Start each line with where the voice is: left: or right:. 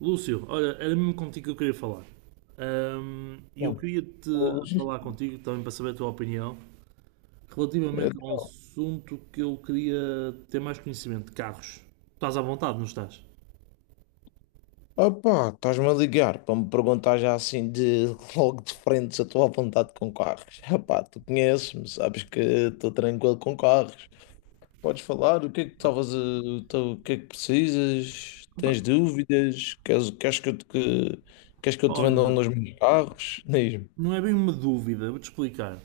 right: Lúcio, olha, era mesmo contigo que eu queria falar. E eu
left: Não,
right: queria te
left: hoje.
right: falar contigo também para saber a tua opinião
left: Eh,
right: relativamente a um assunto que eu queria ter mais conhecimento de carros. Estás à vontade, não estás?
left: Opá, estás-me a ligar para me perguntar já assim de logo de frente se eu estou à vontade com carros. Opá, tu conheces-me, sabes que estou tranquilo com carros. Podes falar, o que é que o que é que precisas?
right: Opa,
left: Tens dúvidas? Queres que eu queres que eu te venda um
right: olha,
left: dos meus carros? Diz-me.
right: não é bem uma dúvida, vou-te explicar.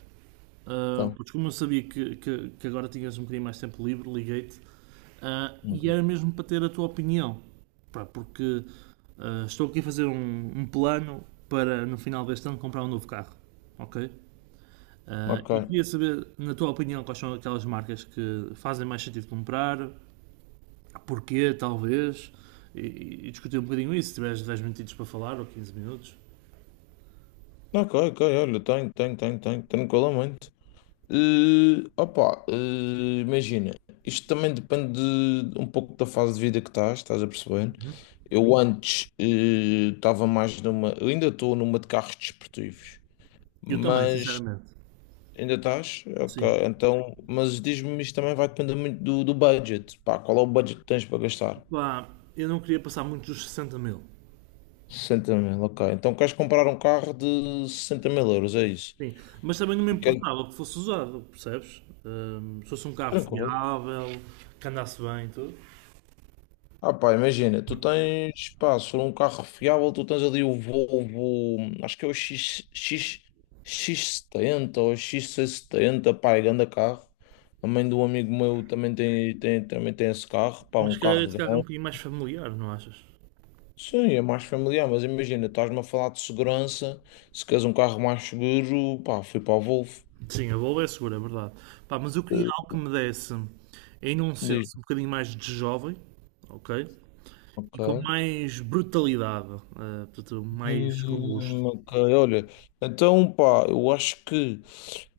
right: Ah,
left: Então,
right: pois como eu sabia que, que agora tinhas um bocadinho mais tempo livre, liguei-te. Ah, e era
left: ok.
right: mesmo para ter a tua opinião. Pá, porque estou aqui a fazer um plano para no final deste ano comprar um novo carro. Ok? Ah,
left: Ok,
right: e queria saber, na tua opinião, quais são aquelas marcas que fazem mais sentido comprar, porquê, talvez, e, e discutir um bocadinho isso, se tiveres 10 minutinhos para falar ou 15 minutos.
left: ok, ok, olha, tenho, tenho, tenho, tenho, tranquilamente. Opa, imagina, isto também depende um pouco da fase de vida que estás a perceber? Eu antes estava mais numa, eu ainda estou numa de carros desportivos,
right: Eu também,
left: mas
right: sinceramente.
left: ainda estás? Ok,
right: Sim.
left: então, mas diz-me, isto também vai depender muito do budget, pá, qual é o budget que tens para gastar?
right: Pá, eu não queria passar muito dos 60 mil.
left: 60 mil, ok, então queres comprar um carro de 60 mil euros, é isso?
right: Sim, mas também não me
left: E quer-
right: importava que fosse usado, percebes? Se fosse um carro
left: Tranquilo.
right: fiável, que andasse bem e tudo.
left: Ah pá, imagina, tu tens, pá, se for um carro fiável, tu tens ali o Volvo, acho que é o X70 ou X670, pá, é grande carro. A mãe do amigo meu também também tem esse carro, pá,
right: Mas
left: um
right: se calhar
left: carro
right: esse carro é um
left: grande.
right: bocadinho mais familiar, não achas?
left: Sim, é mais familiar, mas imagina, estás-me a falar de segurança, se queres um carro mais seguro, pá, fui para o Volvo.
right: Sim, a Volvo é segura, é verdade. Pá, mas eu queria
left: Eh,
right: algo que me desse ainda um
left: Diz,
right: senso um bocadinho mais de jovem, ok? E com
left: ok.
right: mais brutalidade, portanto, mais robusto.
left: Ok, olha, então pá, eu acho que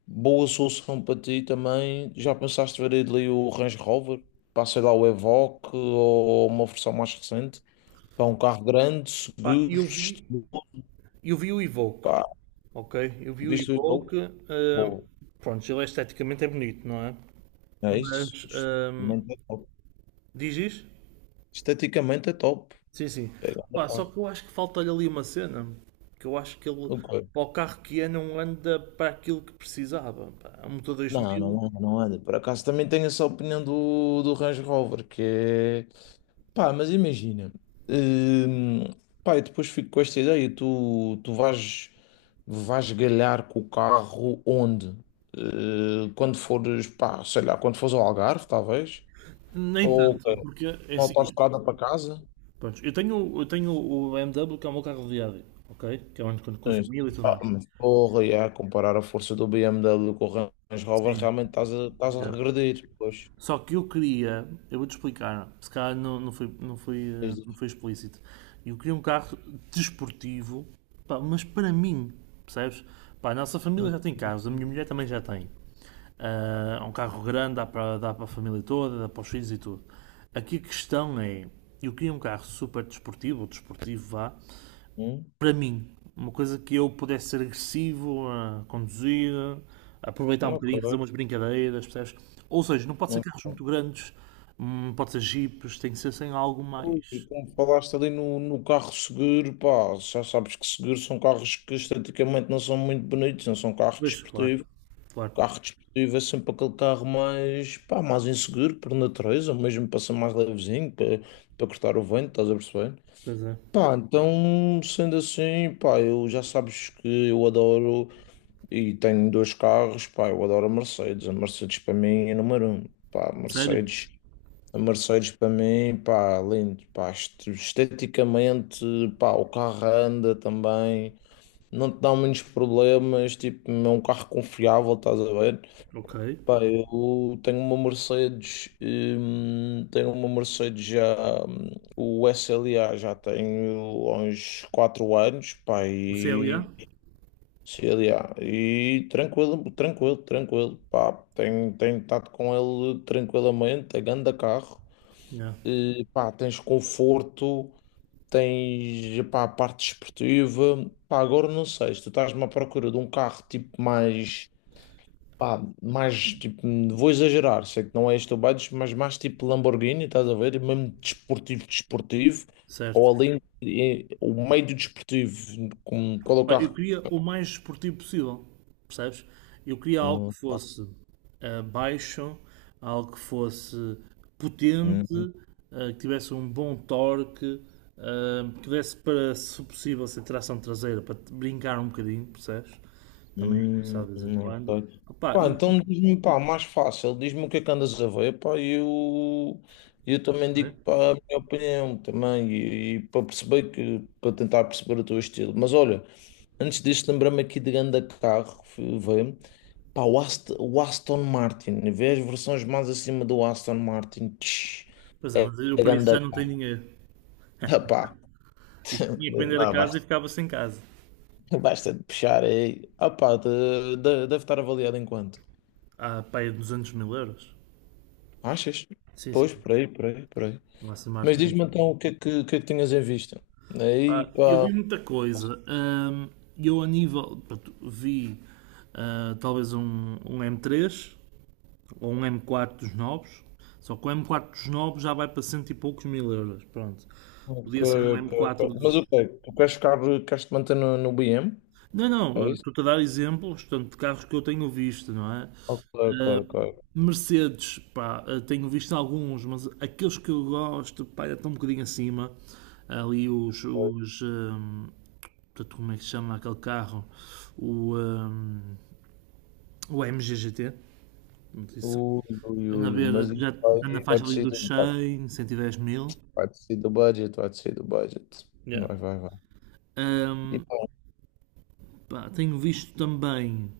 left: boa solução para ti também. Já pensaste ver ali o Range Rover? Para sei lá, o Evoque ou uma versão mais recente? Para um carro grande,
right: Pá,
left: seguro, estiloso,
right: eu vi o Evoque,
left: pá,
right: ok? Eu vi o
left: visto e louco.
right: Evoque, eh,
left: Boa,
right: pronto, ele esteticamente é bonito, não é?
left: é isso.
right: Mas,
left: Esteticamente é top.
right: diz isso?
left: Esteticamente é top.
right: Sim, sim.
left: É
right: Pá,
left: grande
right: só
left: carro.
right: que eu acho que falta-lhe ali uma cena. Que eu acho que ele,
left: Ok.
right: para o carro que é, não anda para aquilo que precisava. Pá, um motor
left: Não,
right: 2000,
left: não anda, não anda. Por acaso também tenho essa opinião do Range Rover, que é. Pá, mas imagina. hum, Pá, eu depois fico com esta ideia. Tu vais galhar com o carro onde? Quando fores, pá, sei lá, quando fores ao Algarve, talvez?
right: nem
left: Ou
right: tanto, porque é
left: na
right: assim.
left: autoestrada para casa?
right: Pronto, eu tenho o BMW, que é o meu carro de viagem, ok? Que é onde quando com a
left: Sim.
right: família e tudo
left: Ah,
right: mais.
left: mas porra, e a comparar a força do B M W com o Range Rover,
right: Sim.
left: realmente estás a
right: Já.
left: regredir. Pois.
right: Só que eu queria, eu vou-te explicar, se calhar não, não, foi, não, foi, não foi explícito. Eu queria um carro desportivo, pá, mas para mim, percebes? Pá, a nossa família
left: Hum,
right: já tem carros, a minha mulher também já tem. Ah, é um carro grande, dá para, dá para a família toda, dá para os filhos e tudo. Aqui a questão é, eu queria um carro super desportivo, ou desportivo vá,
left: hum,
right: para mim, uma coisa que eu pudesse ser agressivo a conduzir, a aproveitar um bocadinho, fazer
left: ok.
right: umas brincadeiras, percebes? Ou seja, não pode ser
left: Mas,
right: carros muito grandes, pode ser jipes, tem que ser sem algo
left: pô, e
right: mais.
left: como falaste ali no carro seguro, pá, já sabes que seguros são carros que esteticamente não são muito bonitos, não são carros
right: Pois, claro,
left: desportivos.
right: claro,
left: Carro desportivo é sempre aquele carro mais, pá, mais inseguro por natureza, mesmo para ser mais levezinho, para cortar o vento, estás a perceber?
right: pois é.
left: Pá, então, sendo assim, pá, eu já sabes que eu adoro e tenho dois carros, pá, eu adoro a Mercedes. A Mercedes para mim é número um. Pá, a
right: Sério?
left: Mercedes. A Mercedes para mim, pá, lindo, pá, esteticamente, pá, o carro anda também, não te dá muitos problemas, tipo, é um carro confiável, estás a ver?
right: Ok.
left: Pá, eu tenho uma Mercedes já, hum, o S L A já tenho há uns 4 anos, pá,
right: O CLA?
left: e C L A e tranquilo, tranquilo, tranquilo, pá, tenho estado com ele tranquilamente, é grande carro.
right: Yeah.
left: Pá, tens conforto, tens, pá, a parte desportiva. Pá, agora não sei, se tu estás-me à procura de um carro tipo mais, pá, mais tipo, vou exagerar, sei que não é este o budget, mas mais tipo Lamborghini, estás a ver? E mesmo desportivo, desportivo, ou
right: Certo.
left: além, o meio do desportivo, como, qual é o
right: Pá, eu
left: carro?
right: queria o mais esportivo possível, percebes? Eu queria algo que fosse baixo, algo que fosse potente,
left: Hum,
right: que tivesse um bom torque, que desse para, se possível, ser tração traseira, para te brincar um bocadinho, percebes? Também,
left: Hum,
right: sabes, de vez em
left: não
right: quando.
left: sei.
right: Opá, e,
left: Pá,
right: e-
left: então diz-me, pá, mais fácil, diz-me o que é que andas a ver, pá, e eu também
right: não é?
left: digo pá, a minha opinião também, e para perceber que, para tentar perceber o teu estilo. Mas olha, antes disso, lembrei-me aqui de grande carro, fui ver, pá, o Aston Martin, vê as versões mais acima do Aston Martin, tch,
right: Pois é, mas eu
left: é
right: para isso
left: grande
right: já não tenho dinheiro.
left: carro, pá,
right: E tinha que vender a
left: pá,
right: casa e
left: basta,
right: ficava sem casa.
left: basta de puxar aí, ah, pá, deve estar avaliado enquanto.
right: Ah, pá, é 200 mil euros.
left: Achas?
right: Sim, sim,
left: Pois, por aí, por aí, por aí.
right: não há smart
left: Mas
right: nenhum.
left: diz-me então o que é que, o que é que tinhas em vista? Aí,
right: Pá, eu vi
left: pá,
right: muita coisa. Eu, a nível. Pronto, vi talvez um, m três ou um m quatro dos novos. Só que o m quatro dos novos já vai para cento e poucos mil euros. Pronto.
left: ok,
right: Podia ser um m
left: ok, ok.
right: quatro
left: Mas
right: dos.
left: o quê? Queres te manter no BM?
right: Não,
left: É
right: não,
left: isso?
right: estou-te a dar exemplos, portanto, de carros que eu tenho visto, não é?
left: Ok, ok,
right: Ah,
left: ok.
right: Mercedes, pá, tenho visto alguns, mas aqueles que eu gosto, pá, já estão um bocadinho acima. Ali
left: Ok.
right: os, portanto, como é que se chama aquele carro? O, um, o MGGT.
left: Ui, ui,
right: Anda a
left: ui,
right: ver,
left: mas isso
right: já na
left: aí vai
right: faixa ali
left: descer do
right: dos
left: budget,
right: 100, 110 mil.
left: vai descer do budget, vai descer do budget.
right: Yeah.
left: Vai, vai, vai. E
right: Um,
left: pá,
right: pá, tenho visto também.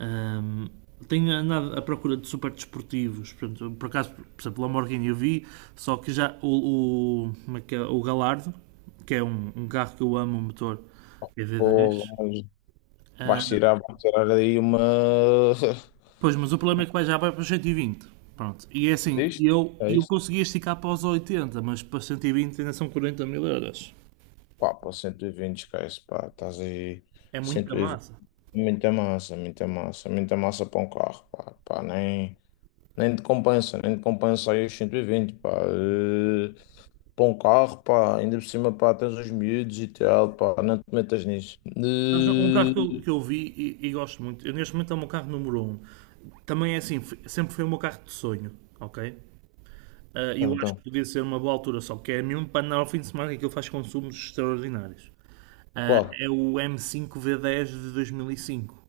right: Um, tenho andado à procura de super desportivos. Portanto, por acaso, por exemplo, o Lamborghini eu vi, só que já como é que é? O Galardo, que é um carro que eu amo, um motor
left: porra,
right: EV10,
left: mas
right: ah,
left: vais tirar aí uma.
right: pois, mas o problema é que vai já vai para os 120. Pronto. E é
left: É
right: assim,
left: isto?
right: eu,
left: É
right: eu
left: isto?
right: consegui esticar para os 80, mas para os 120 ainda são 40 mil euros.
left: Pá, para 120, esquece, pá, estás aí.
right: É muita
left: 120.
right: massa.
left: Muita massa, muita massa, muita massa para um carro, pá, pá, nem te compensa, nem te compensa aí os 120, pá, para um carro, pá, ainda por cima, pá, tens os miúdos e tal, pá, não te metas nisso.
right: Mas um carro que eu vi e, gosto muito, eu, neste momento é o meu carro número um. Também é assim, sempre foi o meu carro de sonho, ok? Ah, eu
left: Então,
right: acho que
left: então,
right: podia ser uma boa altura, só que é mesmo para andar ao fim de semana que aquilo faz consumos extraordinários. Ah,
left: qual?
right: é o M5 V10 de 2005.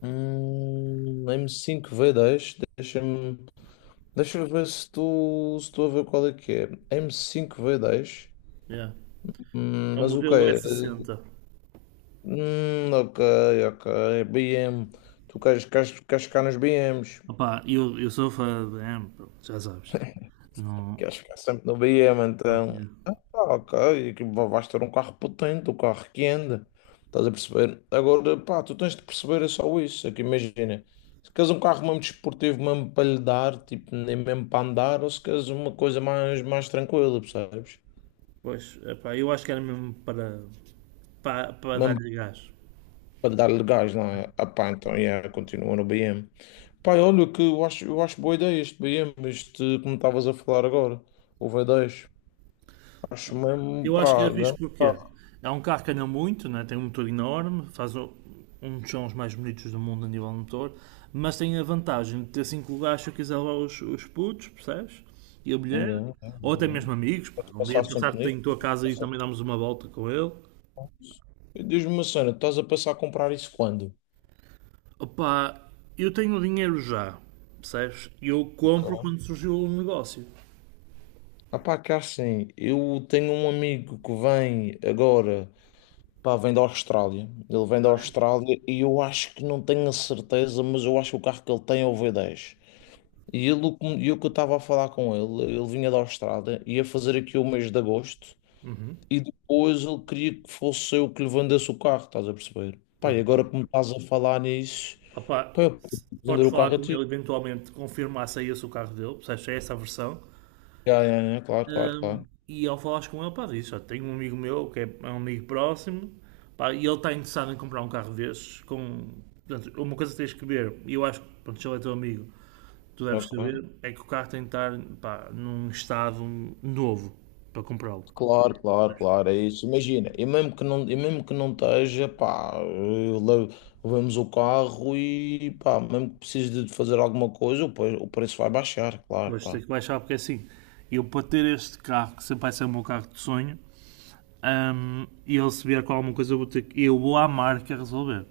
left: M5 V10, deixa-me, deixa eu ver se tu, se tu a ver qual é que é. M5 V10,
right: Yeah. É o
left: mas o que
right: modelo
left: é?
right: S60.
left: Ok, ok. BM. Queres ficar nos BMs?
right: Opá, eu sou fã de BM, pronto, já sabes. Não,
left: Queres ficar sempre no BM,
right: não
left: então.
right: tinha.
left: Ah, ok. Vais ter um carro potente, um carro que anda. Estás a perceber? Agora, pá, tu tens de perceber é só isso. É que imagina. Se queres um carro mesmo desportivo, mesmo para lhe dar, tipo, nem mesmo para andar, ou se queres uma coisa mais, mais tranquila, percebes?
right: Pois, epá, eu acho que era mesmo para, para
left: Mesmo
right: dar-lhe gás.
left: para lhe dar legais, não é? Ah, pá, então, yeah, continua no BM. Pai, olha, que eu acho boa ideia este BM, este, como estavas a falar agora, o V10. Acho mesmo,
right: Eu acho que
left: pá,
right: era fixe
left: grande
right: porque
left: carro.
right: é um carro que anda muito, né? Tem um motor enorme, faz um dos sons mais bonitos do mundo a nível de motor, mas tem a vantagem de ter cinco lugares se eu quiser levar os putos, percebes? E a mulher,
left: Yeah, yeah,
right: ou até
left: yeah.
right: mesmo amigos, pá,
left: Podes
right: um
left: passar
right: dia
left: sempre
right: passar-te em
left: nisto.
right: tua
left: Podes
right: casa
left: passar
right: e
left: sempre
right: também damos uma volta com ele.
left: lá. E diz-me uma cena, estás a passar a comprar isso quando?
right: Opa, eu tenho o dinheiro já, percebes? E eu compro
left: Ok.
right: quando surgiu o negócio.
left: Ah, pá, que é assim, eu tenho um amigo que vem agora, pá, vem da Austrália. Ele vem da Austrália e eu acho que não tenho a certeza, mas eu acho que o carro que ele tem é o V10. E ele, e o que eu estava a falar com ele, ele vinha da Austrália, ia fazer aqui o mês de agosto e depois ele queria que fosse eu que lhe vendesse o carro, estás a perceber? Pá, e agora que me estás a falar nisso,
right: Opa,
left: pá, eu posso vender
right: podes
left: o
right: falar
left: carro a
right: com
left: ti.
right: ele eventualmente, confirmar se é esse o carro dele, percebes? Se é essa a versão.
left: Já, já, já, claro, claro, claro.
right: E ao falares com ele, pá, diz, "Olha, tenho um amigo meu que é um amigo próximo, pá, e ele está interessado em comprar um carro destes, com... Portanto, uma coisa que tens que ver, e eu acho que, pronto, se ele é teu amigo, tu deves
left: Claro, claro,
right: saber, é que o carro tem de estar, pá, num estado novo para comprá-lo.
left: claro, claro, claro, é isso. Imagina, e mesmo que não, e mesmo que não esteja, pá, levamos o carro e, pá, mesmo que precise de fazer alguma coisa, o preço vai baixar, claro,
right: Hoje tenho
left: pá.
right: que baixar porque é assim, eu para ter este carro, que sempre vai ser o meu carro de sonho, e ele se vier com alguma coisa, eu vou, eu vou à marca resolver,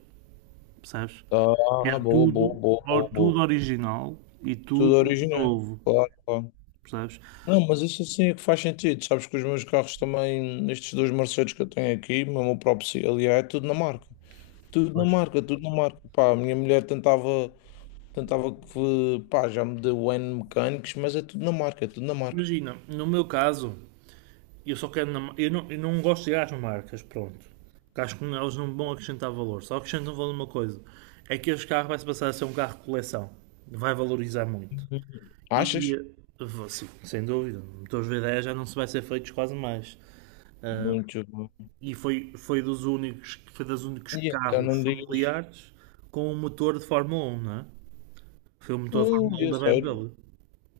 right: percebes?
left: Ah,
right: Quero
left: boa, boa,
right: tudo,
left: boa, boa, boa.
right: tudo original e
left: Tudo
right: tudo
left: original,
right: novo,
left: claro, claro.
right: percebes?
left: Não, mas isso assim é que faz sentido. Sabes que os meus carros também, estes dois Mercedes que eu tenho aqui, mesmo o próprio aliás, é tudo na marca. Tudo na
right: Pois.
left: marca, tudo na marca. Pá, a minha mulher tentava que, pá, já me deu N mecânicos, mas é tudo na marca, é tudo na marca.
right: Imagina, no meu caso, eu só quero. Na eu não gosto de ir às marcas, pronto. Porque acho que elas não vão acrescentar valor. Só acrescentam valor uma coisa: é que este carro vai se passar a ser um carro de coleção. Vai valorizar muito.
left: Uhum.
right: E
left: Achas?
right: sim, sem dúvida, motores V10 já não se vai ser feitos quase mais.
left: Muito bom.
right: E foi dos únicos
left: E então
right: carros
left: não digas.
right: familiares com um motor de Fórmula 1, não é? Foi o motor de Fórmula 1
left: Eu
right: da
left: sei.
right: BMW.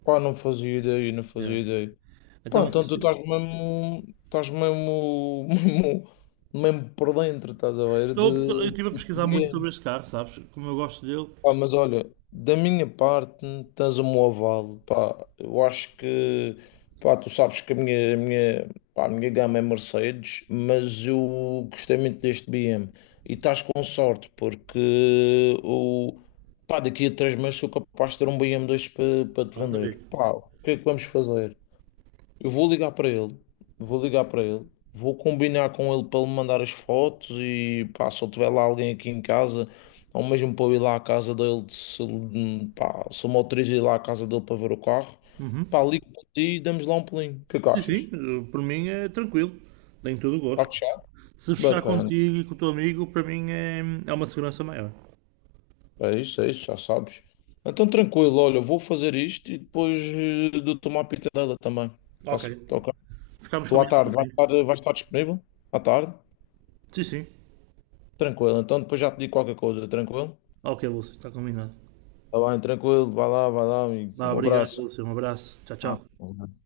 left: Pá, não fazia ideia, não
right: Yeah.
left: fazia ideia. Pô,
right: Então,
left: então tu
right: sim.
left: estás mesmo, mesmo, mesmo por dentro, estás a ver?
right: Então, porque eu estive a
left: De
right: pesquisar muito sobre
left: clientes.
right: este carro, sabes? Como eu gosto dele.
left: Pá, mas olha, da minha parte, tens o meu aval, pá. Eu acho que, pá, tu sabes que a minha, a minha gama é Mercedes, mas eu gostei muito deste BM. E estás com sorte, porque o, pá, daqui a 3 meses sou capaz de ter um BM2 para te
right: Pronto,
left: vender.
right: amigo.
left: Pá, o que é que vamos fazer? Eu vou ligar para ele, vou ligar para ele, vou combinar com ele para ele mandar as fotos e pá, se eu tiver lá alguém aqui em casa, ou mesmo para eu ir lá à casa dele, se, ele, pá, se eu me autorizo a ir lá à casa dele para ver o carro,
right: Uhum.
left: pá, ligo para ti e damos lá um pulinho. O que é que
right: Sim, sim,
left: achas?
right: por mim é tranquilo. Tenho todo o
left: Está
right: gosto.
left: fechado?
right: Se fechar
left: Bacana.
right: contigo e com o teu amigo, para mim é uma segurança maior.
left: É isso, já sabes. Então tranquilo, olha, eu vou fazer isto e depois dou-te uma pitadela também.
right: Ok.
left: Tá-se, ok?
right: Ficamos
left: Tu à
right: combinados
left: tarde
right: assim.
left: vais estar disponível? À tarde?
right: Sim, sim.
left: Tranquilo, então depois já te digo qualquer coisa, tranquilo?
right: Ok, Lúcio, está combinado.
left: Tá bem, tranquilo, vai lá, amigo.
right: Vá,
left: Um
right: obrigado,
left: abraço.
right: Lúcio. Um abraço. Tchau,
left: Ah,
right: tchau.
left: um abraço.